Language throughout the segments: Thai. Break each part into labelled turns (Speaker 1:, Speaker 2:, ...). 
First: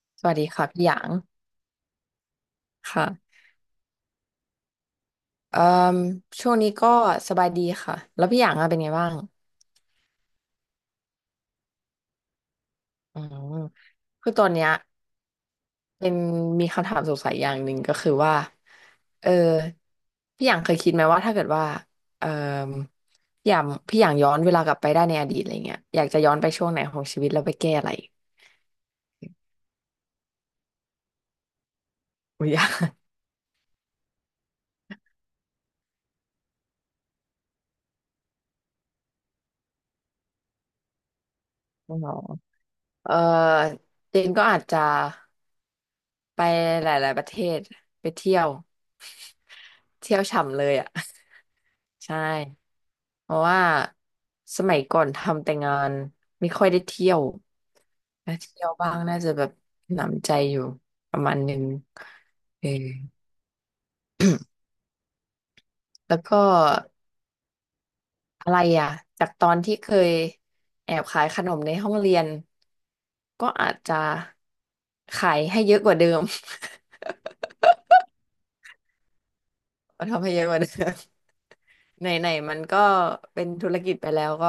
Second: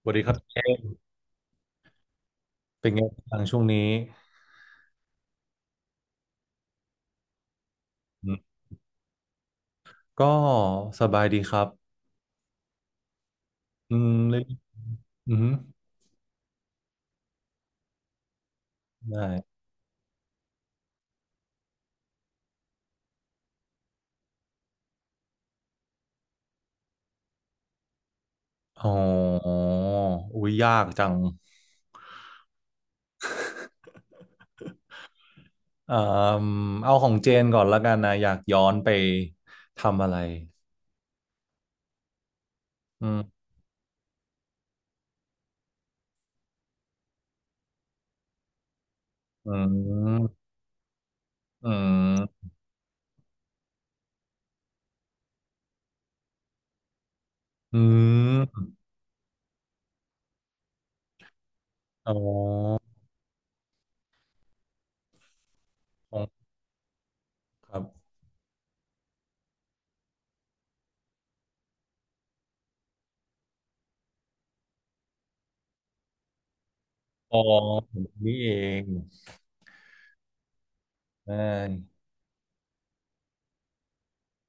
Speaker 1: สวัสดี
Speaker 2: ส
Speaker 1: ค
Speaker 2: วั
Speaker 1: รับ
Speaker 2: สดี
Speaker 1: เจ
Speaker 2: ค่ะ
Speaker 1: ม
Speaker 2: พี่
Speaker 1: ส์
Speaker 2: หยาง
Speaker 1: เป็นไงบ้า
Speaker 2: ค่ะ
Speaker 1: งช่วงนี้
Speaker 2: เอ่อช่วงนี้ก็สบายดีค่ะแล้ว
Speaker 1: อืม
Speaker 2: พี่หยางอะเป็นไงบ้าง
Speaker 1: ก็สบายดีครับ
Speaker 2: อืม
Speaker 1: อืม
Speaker 2: คือ
Speaker 1: เล
Speaker 2: ต
Speaker 1: ย
Speaker 2: อนเนี้ย
Speaker 1: อืม
Speaker 2: เป็นมีคำถามสงสัยอย่างหนึ่งก็คือว่า
Speaker 1: ได้
Speaker 2: เออพี่หยางเคยคิดไหมว่าถ้าเกิดว่าเอ่อพี่หยางย้อนเวลากลับไปได้ในอดีตอะไรเงี้ยอยากจะย้อนไปช่วงไหนของชีวิตแล้วไปแก้อะไร
Speaker 1: อ๋ออุ้ยยากจัง
Speaker 2: อุ้ยอยาก
Speaker 1: อ่าเอาของเจนก่อนละกันนะอยากย้อนไปทำอะไร
Speaker 2: อ๋อ
Speaker 1: อื
Speaker 2: เออ
Speaker 1: ม
Speaker 2: เจนก็อาจจะไปหลายๆประเทศไปเที่ยว
Speaker 1: อื
Speaker 2: เที่ยว
Speaker 1: ม
Speaker 2: ฉ่ำเลยอ่ะ
Speaker 1: อื
Speaker 2: ใช
Speaker 1: ม
Speaker 2: ่เพราะว่าสมัยก่อนทำแต่งานไม่ค่อยได้เที่ยว
Speaker 1: อื
Speaker 2: ถ้าเที่ยว
Speaker 1: ม
Speaker 2: บ้างน่าจะแบบหนำใจอยู่ประมาณหนึ่ง
Speaker 1: อ๋อ
Speaker 2: เออแล้
Speaker 1: ข
Speaker 2: ว
Speaker 1: อ
Speaker 2: ก็
Speaker 1: งครับ
Speaker 2: อะไรอ่ะจากตอนที่เคยแอบขายขนมในห้องเรียนก็อาจจะขายให้เยอะกว่าเดิม
Speaker 1: อ๋อนี่เอง
Speaker 2: ทำให้เยอะกว่าเดิม
Speaker 1: ใช่
Speaker 2: ไหนไหนมันก็เป็นธุรกิจไปแล้วก็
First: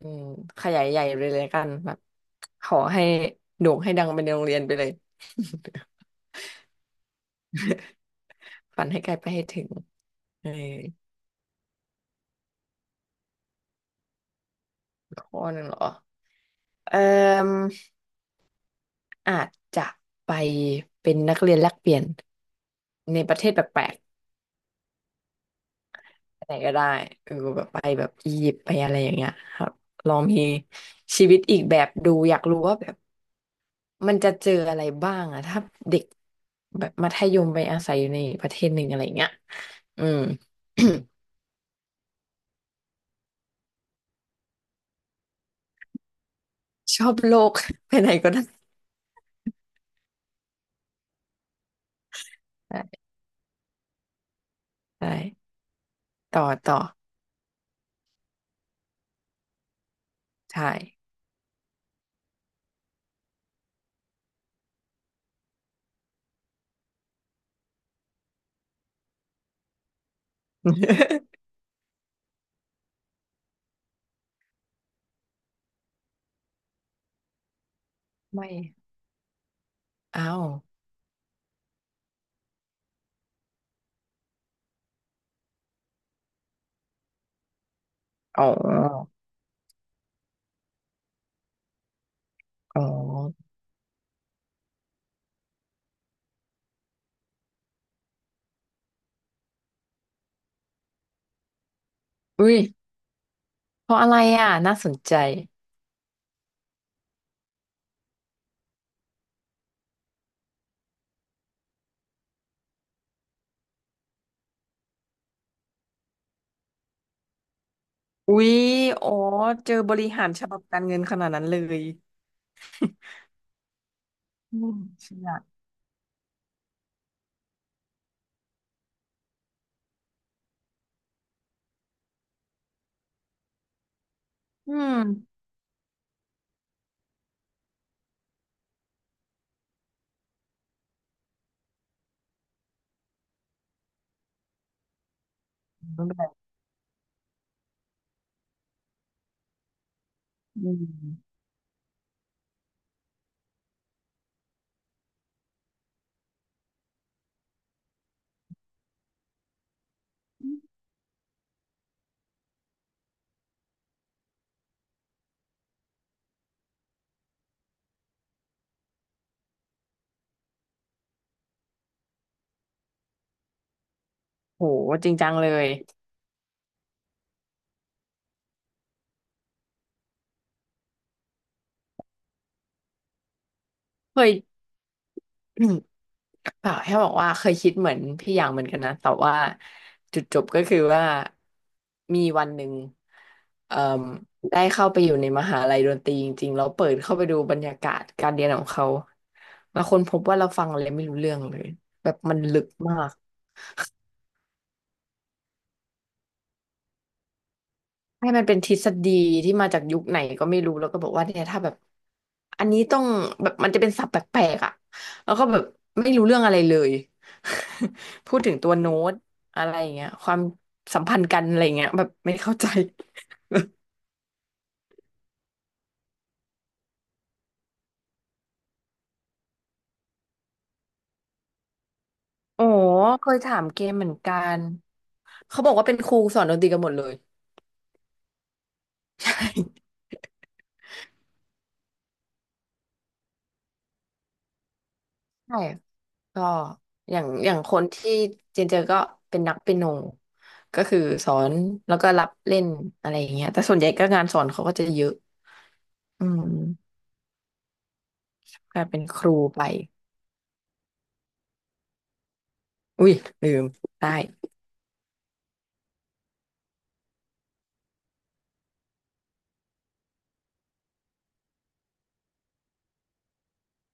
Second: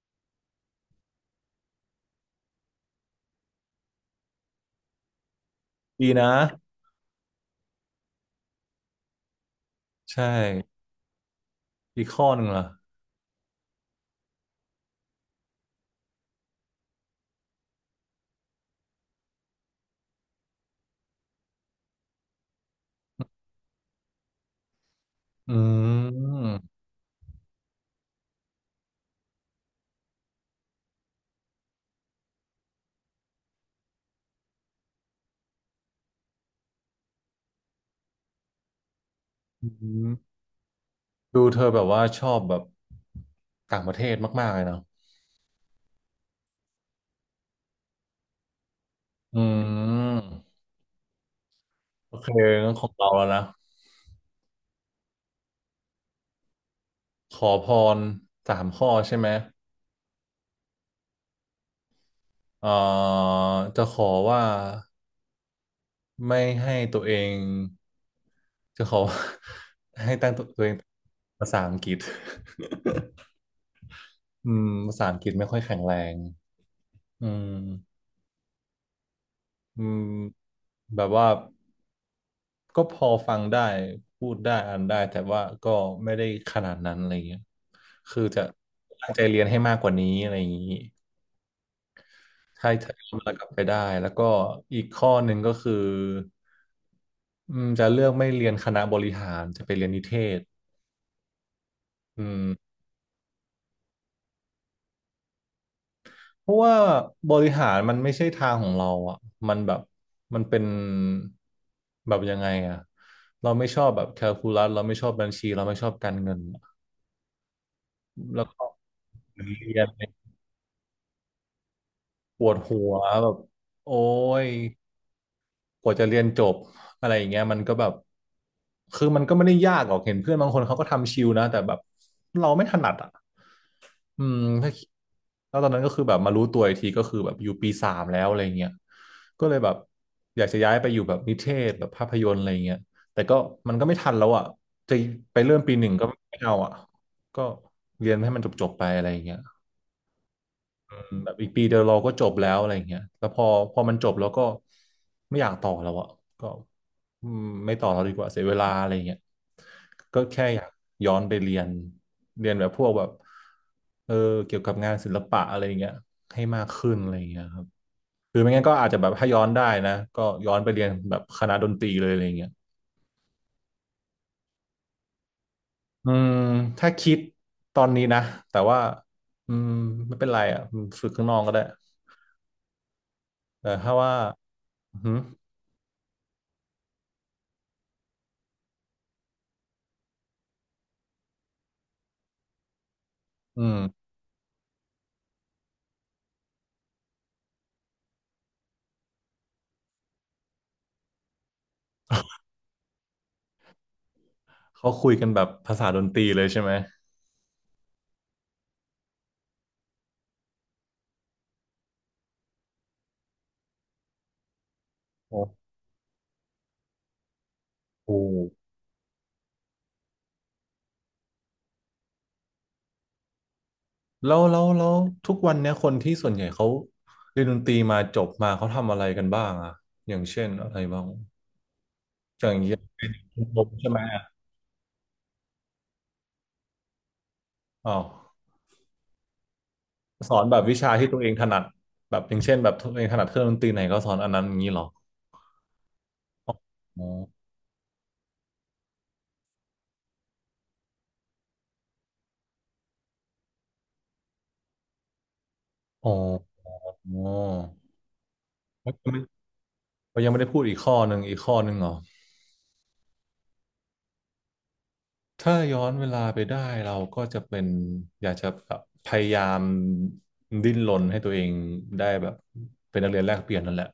Speaker 2: อืมขยายใหญ่ไปเลยละกันแบบขอให้โด่งให้ดังไปในโรงเรียนไปเลย
Speaker 1: ดีนะ
Speaker 2: ฝันให้ไกลไปให้ถึง
Speaker 1: ใช่
Speaker 2: เออ
Speaker 1: อีกข้อหนึ่งล่ะ
Speaker 2: ข้อหนึ่งเหรอเอ่ออาจจะไปเป็นนักเรียนแลกเปลี่ยนในประเทศแปลก
Speaker 1: อื
Speaker 2: ๆไหนก็
Speaker 1: ม
Speaker 2: ได้เออแบบไปแบบอียิปต์ไปอะไรอย่างเงี้ยครับลองมีชีวิตอีกแบบดูอยากรู้ว่าแบบมันจะเจออะไรบ้างอะถ้าเด็ก แบบมัธยมไปอาศัยอยู่ในประเทศหนึ่งอะไรเงี้ย
Speaker 1: อื
Speaker 2: อืม
Speaker 1: ม ดูเธอแบบว่าชอบแบบต่างประเทศมากๆเลยเนาะ
Speaker 2: ชอบโลก ไปไหนก็ได้
Speaker 1: อืมโอเคงั้นของ
Speaker 2: ใช่
Speaker 1: เราแล้วนะ
Speaker 2: ใช่ต่อต่อ
Speaker 1: ขอพรสามข้อใช่ไหม
Speaker 2: ใช่
Speaker 1: เอ่อจะขอว่าไม่ให้ตัวเองจะขอว่า ให้ตั้งตัวเอง ภาษาอังกฤษ อืมภาษาอังกฤษไม่ค่อยแข็งแรงอืม
Speaker 2: ไม่
Speaker 1: อืม
Speaker 2: อ้าว
Speaker 1: แบบว่า ก็พอฟังได้พูดได้อ่านได้แต่ว่าก็ไม่ได้ขนาดนั้นอะไรเงี้ยคือจะ
Speaker 2: อ๋
Speaker 1: ตั้
Speaker 2: อ
Speaker 1: งใจเรียนให้มากกว่านี้อะไรอย่างนี้ถ้า
Speaker 2: อ๋อ
Speaker 1: ถ้าย้อนเวลากลับไปได้แล้วก็อีกข้อหนึ่งก็คืออืมจะเลือกไม่เรียนคณะบริหารจะไปเรียนนิเทศอืม
Speaker 2: อุ้ยเพราะอะไรอ่ะน่าสนใจ
Speaker 1: เพราะว่าบริหารมันไม่ใช่ทางของเราอ่ะมันแบบมันเป็นแบบยังไงอ่ะเราไม่ชอบแบบแคลคูลัสเราไม่ชอบบัญชีเราไม่ชอบการเงินอะ
Speaker 2: อุ้
Speaker 1: แล้ว
Speaker 2: ย
Speaker 1: ก็
Speaker 2: อ๋อเจ
Speaker 1: เรี
Speaker 2: อ
Speaker 1: ยน
Speaker 2: บริหารฉบับการเงินขนาดนั้นเลย
Speaker 1: ปวดหัวแบบโอ้ย
Speaker 2: อืมเชื่อ
Speaker 1: กว่าจะเรียนจบอะไรอย่างเงี้ยมันก็แบบคือมันก็ไม่ได้ยากหรอกเห็นเพื่อนบางคนเขาก็ทำชิลนะแต่แบบเราไม่ถนัดอ่ะอืมถ้า
Speaker 2: อืม
Speaker 1: แล้วตอนนั้นก็คือแบบมารู้ตัวอีกทีก็คือแบบอยู่ปีสามแล้วอะไรเงี้ยก็เลยแบบอยากจะย้ายไปอยู่แบบนิเทศแบบภาพยนตร์อะไรเงี้ยแต่ก็มันก็ไม่ทันแล้วอ่ะจะไปเริ่มปีหนึ่งก็ไม่เอาอ่ะก็เรียนให้มันจบๆไปอะไรเงี้ย
Speaker 2: อืม
Speaker 1: แบบอีกปีเดียวเราก็จบแล้วอะไรอย่างเงี้ยแล้วพอพอมันจบแล้วก็ไม่อยากต่อแล้วอะก็อืมไม่ต่อแล้วดีกว่าเสียเวลาอะไรอย่างเงี้ยก็แค่อยากย้อนไปเรียนเรียนแบบพวกแบบเออเกี่ยวกับงานศิลปะอะไรอย่างเงี้ยให้มากขึ้นอะไรอย่างเงี้ยครับหรือไม่งั้นก็อาจจะแบบถ้าย้อนได้นะก็ย้อนไปเรียนแบบคณะดนตรีเลยอะไรอย่างเงี้ย
Speaker 2: โหจริงจังเลย
Speaker 1: อืมถ้าคิดตอนนี้นะแต่ว่าอืมไม่เป็นไรอ่ะฝึกข้างนอกก็ได้แต่ถ้าว่า
Speaker 2: เคย
Speaker 1: อือหือ
Speaker 2: เปล่าแค่บอกว่าเคยคิดเหมือนพี่อย่างเหมือนกันนะ แต่ว่าจุดจบก็คือว่ามีวันหนึ่ง
Speaker 1: อื
Speaker 2: เอ่อ
Speaker 1: ม
Speaker 2: ได้เข้าไปอยู่ในมหาลัยดนตรีจริงๆแล้วเปิดเข้าไปดูบรรยากาศการเรียนของเขาแล้วคนพบว่าเราฟังอะไรไม่รู้เรื่องเลยแบบมันลึกมาก
Speaker 1: เขาคุยกันแบบภาษาดนตรีเลยใช่ไหม
Speaker 2: ให้มันเป็นทฤษฎีที่มาจากยุคไหนก็ไม่รู้แล้วก็บอกว่าเนี่ยถ้าแบบอันนี้ต้องแบบมันจะเป็นศัพท์แปลกๆอ่ะแล้ว
Speaker 1: โอ้
Speaker 2: ก็แบบไม่รู้เรื่องอะไรเลย
Speaker 1: โห
Speaker 2: พูดถึงตัวโน้ตอะไรอย่างเงี้ยความสัมพันธ์กันอะไรอย่างเงี้ยแบบไม่เข้าใจ
Speaker 1: แล้วทุกวันเนี้ยคนที่ส่วนใหญ่เขาเรียนดนตรีมาจบมาเขาทำอะไรกันบ้างอะอย่างเช่นอะไรบ้าง
Speaker 2: โอ้เคยถา
Speaker 1: ผ
Speaker 2: ม
Speaker 1: ม
Speaker 2: เก
Speaker 1: ใช่
Speaker 2: ม
Speaker 1: ไหม
Speaker 2: เหมือน
Speaker 1: อะ
Speaker 2: กันเขาบอกว่าเป็นครูสอนดนตรีกันหมดเลย
Speaker 1: อ๋อ
Speaker 2: ใช่
Speaker 1: สอนแบบวิชาที่ตัวเองถนัดแบบอย่างเช่นแบบตัวเองถนัดเครื่องดนตรีไหนก็สอนอันนั้นอย่างนี้เหรอ
Speaker 2: ใช่ ก็
Speaker 1: อ๋อ
Speaker 2: อย่างอย่างคนที่เจนเจอก็เป็นนักเปียโนก็คือสอนแล้วก็รับเล่นอะไรอย่างเงี้ยแต่ส่วนใหญ่ก็งานสอนเขาก็จะเยอะ
Speaker 1: อ๋อ
Speaker 2: อืม
Speaker 1: อ๋อ
Speaker 2: กลาย
Speaker 1: เขายัง
Speaker 2: เป็นค
Speaker 1: ไม่
Speaker 2: รูไป
Speaker 1: เขายังไม่ได้พูดอีกข้อหนึ่งอีกข้อหนึ่งเหรอ
Speaker 2: อุ้ยลืมได้
Speaker 1: ถ้าย้อนเวลาไปได้เราก็จะเป็นอยากจะแบบพยายามดิ้นรนให้ตัวเองได้แบบเป็นนักเรียนแลกเปลี่ยนนั่นแหละ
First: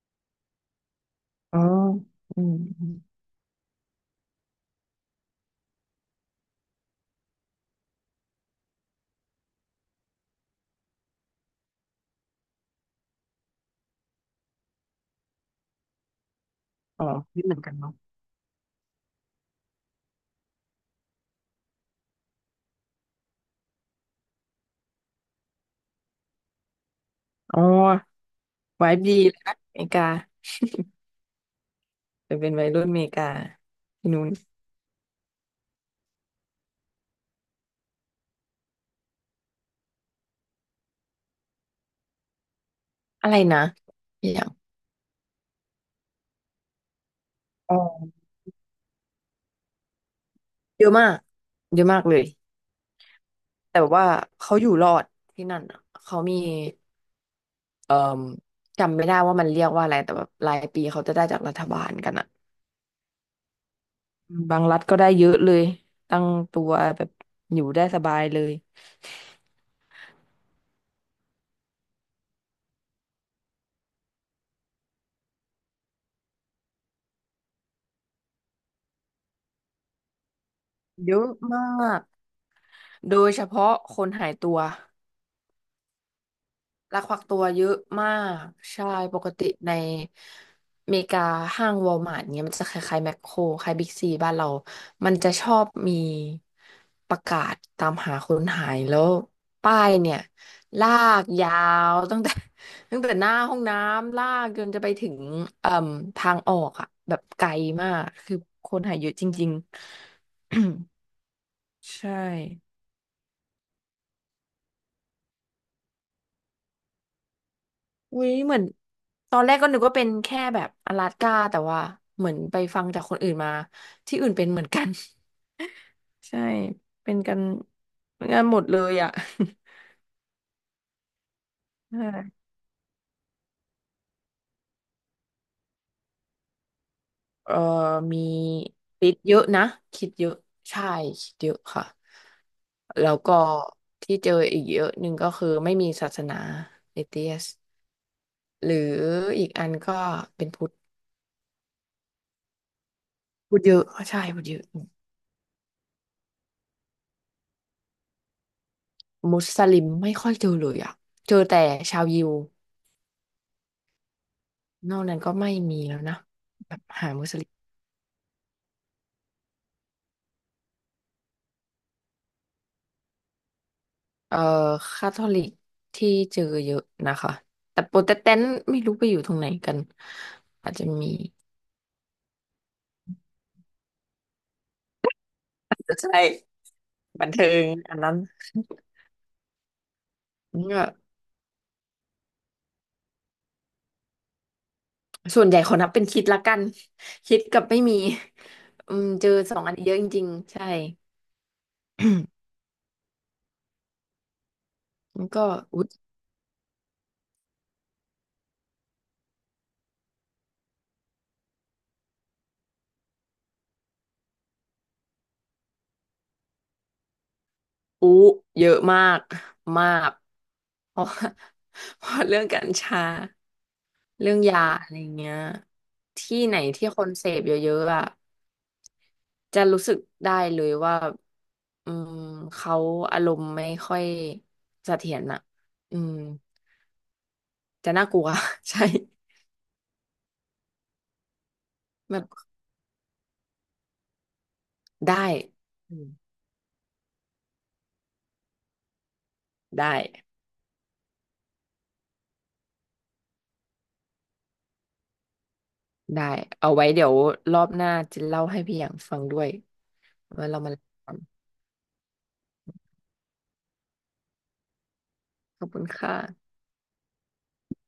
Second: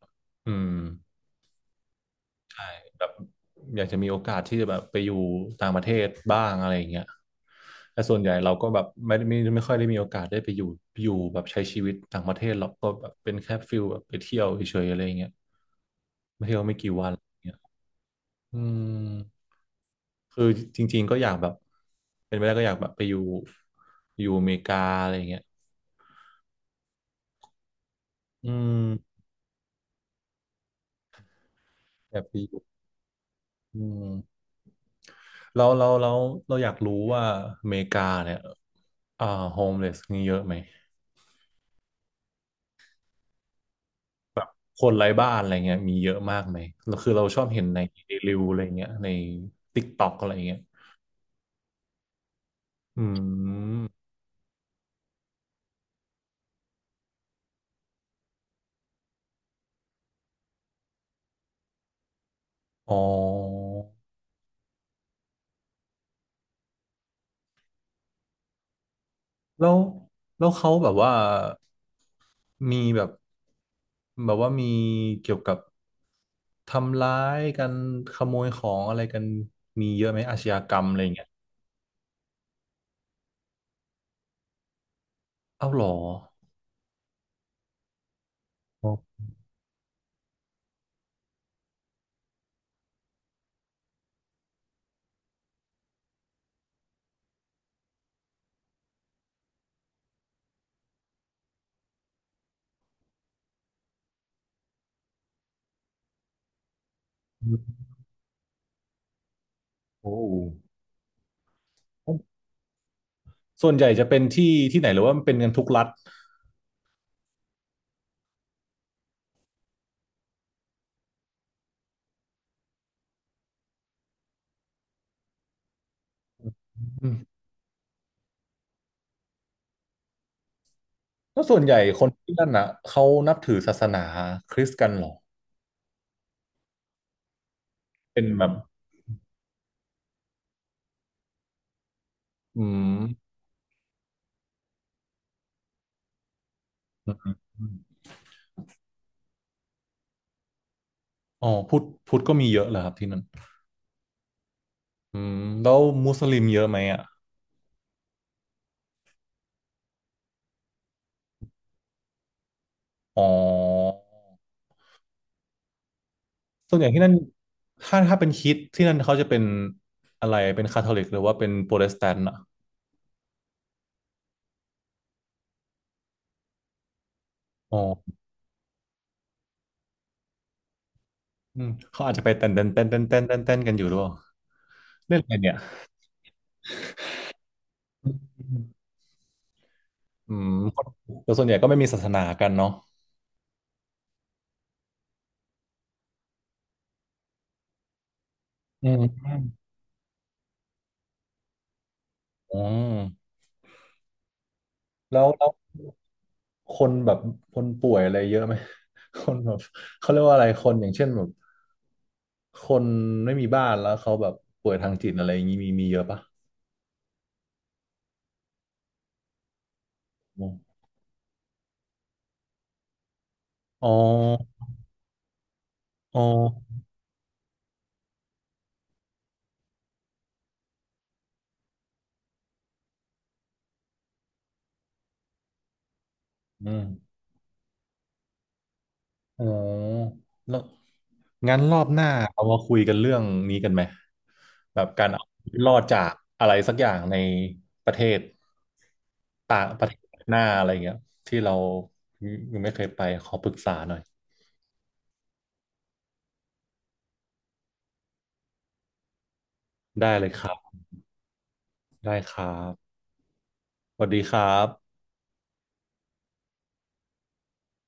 Speaker 1: อืม
Speaker 2: อ๋ออืม
Speaker 1: ใช่
Speaker 2: อม
Speaker 1: แบบอยากจะมีโอกาสที่จะแบบไปอยู่ต่างประเทศบ้างอะไรอย่างเงี้ยแต่ส่วนใหญ่เราก็แบบไม่ค่อยได้มีโอกาสได้ไปอยู่อยู่แบบใช้ชีวิตต่างประเทศเราก็แบบเป็นแค่ฟิลแบบไปเที่ยวเฉยๆอะไรอย่างเงี้ยไปเที่ยวไม่กี่
Speaker 2: อ๋อ
Speaker 1: วันอะไรอย่าง
Speaker 2: ไม่เห
Speaker 1: เงี้
Speaker 2: มื
Speaker 1: ย
Speaker 2: อนกันเนาะ
Speaker 1: อืม คือจริงๆก็อยากแบบเป็นไปได้ก็อยากแบบไปอยู่อยู่อเมริกาอะไรอย่างเงี้ย
Speaker 2: อ๋อ
Speaker 1: อื
Speaker 2: ไว้ดี
Speaker 1: ม
Speaker 2: เลยนะอเมริกา
Speaker 1: อยากไป
Speaker 2: แต่เป็
Speaker 1: อ
Speaker 2: น
Speaker 1: ยู่
Speaker 2: วัยรุ่นอเมริกา
Speaker 1: อื
Speaker 2: ที่นู้น
Speaker 1: มเราเราอยากรู้ว่าอเมริกาเนี่ยอ่าโฮมเลสมีเยอะไหม
Speaker 2: อะไรนะอย่าง
Speaker 1: คนไร้บ้านอะไรเงี้ยมีเยอะมากไหมแล้วคือเราชอบเห็น
Speaker 2: อ๋อ
Speaker 1: ในรีวิวอะไรเงี้ยในติ๊กต็อกอะไรเงี้ย
Speaker 2: เยอะมากเยอะมากเลย
Speaker 1: อื
Speaker 2: แต่
Speaker 1: ม
Speaker 2: ว่าเขาอยู่รอดที่นั่นอะเขามี เอ่อจำไม่ได้ว่ามันเรียกว่าอะไรแต่แบบรายปีเขาจะได้จากรัฐบาลกันอะ
Speaker 1: อ๋อ
Speaker 2: บางรัฐก็ได้เยอะเลยตั้งตัวแบบอยู่ได้สบายเลย
Speaker 1: แล้วแล้วเขาแบบว่ามีแบบแบบว่ามีเกี่ยวกับทำร้ายกันขโมยของอะไรกันมีเยอะไหมอาชญากรรมอะไรอ
Speaker 2: เย
Speaker 1: ย่างเงี้
Speaker 2: อะ
Speaker 1: ย
Speaker 2: มากโดยเฉพาะคนหายตัว
Speaker 1: เอ้าเหรอ
Speaker 2: ลักพาตัวเยอะมากใช่
Speaker 1: อ๋
Speaker 2: ป
Speaker 1: อ
Speaker 2: กติในอเมริกาห้างวอลมาร์ทเนี้ยมันจะคล้ายๆแมคโครคล้ายบิ๊กซีบ้านเรามันจะชอบมีประกาศตามหาคนหายแล้วป้ายเนี่ยลากยาวตั้งแต่ ตั้งแต่หน้าห้องน้ำลากจนจะไปถึงเอ่มทางออกอะแบบไกลมากคือคนหายเยอะจริง
Speaker 1: โอ้
Speaker 2: ๆ
Speaker 1: โห
Speaker 2: ใช่
Speaker 1: ส่วนใหญ่จะเป็นที่ที่ไหนหรือว่ามันเป็นกันทุกรัฐ
Speaker 2: อุ้ยเหมือนตอนแรกก็นึกว่าเป็นแค่แบบอลาสก้าแต่ว่าเหมือนไปฟังจากคนอื่นมาที่อื่นเป็นเหมือนกัน ใช่
Speaker 1: อื
Speaker 2: เป็นกั
Speaker 1: ม
Speaker 2: นเป็นกันหมดเลยอ่ะ
Speaker 1: แล้วส่วนใหญ่
Speaker 2: ใช
Speaker 1: คนที่
Speaker 2: ่
Speaker 1: นั่นอ่ะเขานับถือศาสนาคริสต์กันเหรอ
Speaker 2: เออมี
Speaker 1: เป็นแบบ
Speaker 2: คิดเยอะนะคิดเยอะใช่คิดเยอะค่ะ
Speaker 1: อืม
Speaker 2: แล้วก็ที่เจออีกเยอะหนึ่งก็คือไม่มีศาสนาเอ
Speaker 1: อ
Speaker 2: เทียส
Speaker 1: ม
Speaker 2: หรืออีกอันก็เป็นพุทธ
Speaker 1: อ๋อพุทธพุทธก็มีเยอะเหรอครับที่นั่น
Speaker 2: พุทธเยอะใช่พุทธเยอะ
Speaker 1: อืมแล้วมุสลิมเยอะไหมอ่ะ
Speaker 2: มุสลิมไม่ค่อยเจอเลยอ่ะเจอแต่ชาวยิว
Speaker 1: อ๋อ
Speaker 2: นอกนั้นก็ไม่มีแล้วนะแบ
Speaker 1: ส่วน
Speaker 2: บ
Speaker 1: ใหญ่ที่
Speaker 2: หา
Speaker 1: นั่น
Speaker 2: มุสลิม
Speaker 1: ถ้าเป็นคริสต์ที่นั่นเขาจะเป็นอะไรเป็นคาทอลิกหรือว่าเป็นโปรเตสแตนต์อ่ะ
Speaker 2: เอ่อคาทอลิกที่เจอเยอะนะคะ
Speaker 1: อ๋อ
Speaker 2: แต่โปรเตสแตนต์ไม่รู้ไปอยู่ตรงไหนกันอาจจะมี
Speaker 1: อืมเขาอาจจะไปเต้นเต้นเต้นเต้นเต้นเต้นเต้นกันอยู่ด้วยเล่นอะไรเนี่ย
Speaker 2: ใช่บันเทิงอันนั้น
Speaker 1: อืม
Speaker 2: ก็
Speaker 1: แต่ส่วนใหญ่ก็ไม่มีศาสนากันเนาะ
Speaker 2: ส่วนใหญ่ขอนับเป็นคิดละกันคิดกับไม่มี
Speaker 1: อื
Speaker 2: อืม
Speaker 1: ม
Speaker 2: เจอสองอันนี้เยอะจริงๆใช่
Speaker 1: อื มแล้
Speaker 2: มั
Speaker 1: ว
Speaker 2: นก็
Speaker 1: แล้ว
Speaker 2: อุ๊ย
Speaker 1: คนแบบคนป่วยอะไรเยอะไหม คนแบบเขาเรียกว่าอะไรคนอย่างเช่นแบบคนไม่มีบ้านแล้วเขาแบบป่วยทางจิตอะไรอย่างนี้มีเยอะปะ
Speaker 2: อู้เยอะมากมาก
Speaker 1: อม
Speaker 2: เพราะ ว่าเพราะเรื่องกัญชา
Speaker 1: อ๋อ
Speaker 2: เรื่องยาอะไรเงี้ย
Speaker 1: อ๋อ
Speaker 2: ที่ไหนที่คนเสพเยอะๆอ่ะจะรู้สึกได้เลยว่าอืมเขาอารมณ์ไม่ค่อยเสถียรอ่ะอืม
Speaker 1: อืม
Speaker 2: จะน่ากลัว ใช่
Speaker 1: อ๋อแล้วงั้นรอบหน้า
Speaker 2: แบ
Speaker 1: เอา
Speaker 2: บ
Speaker 1: มาคุยกันเรื่องนี้กันไหมแบบการ
Speaker 2: ได้
Speaker 1: เอาชีวิตรอด
Speaker 2: อื
Speaker 1: จา
Speaker 2: ม
Speaker 1: กอะไรสักอย่างในประเทศต่างป
Speaker 2: ได้
Speaker 1: ระเทศหน้าอะไรเงี้ยที่เรายังไม่เคยไปขอปรึกษาหน่อย
Speaker 2: ได้เอาไว้เดี๋ยวรอบหน้าจะเล่าให้พี่อย่างฟังด้วย
Speaker 1: ได้เลยค
Speaker 2: ว่า
Speaker 1: รั
Speaker 2: เรามา
Speaker 1: บ
Speaker 2: เล่ากัน
Speaker 1: ได้ครับสวัสดีครับ
Speaker 2: ขอบคุณค่ะ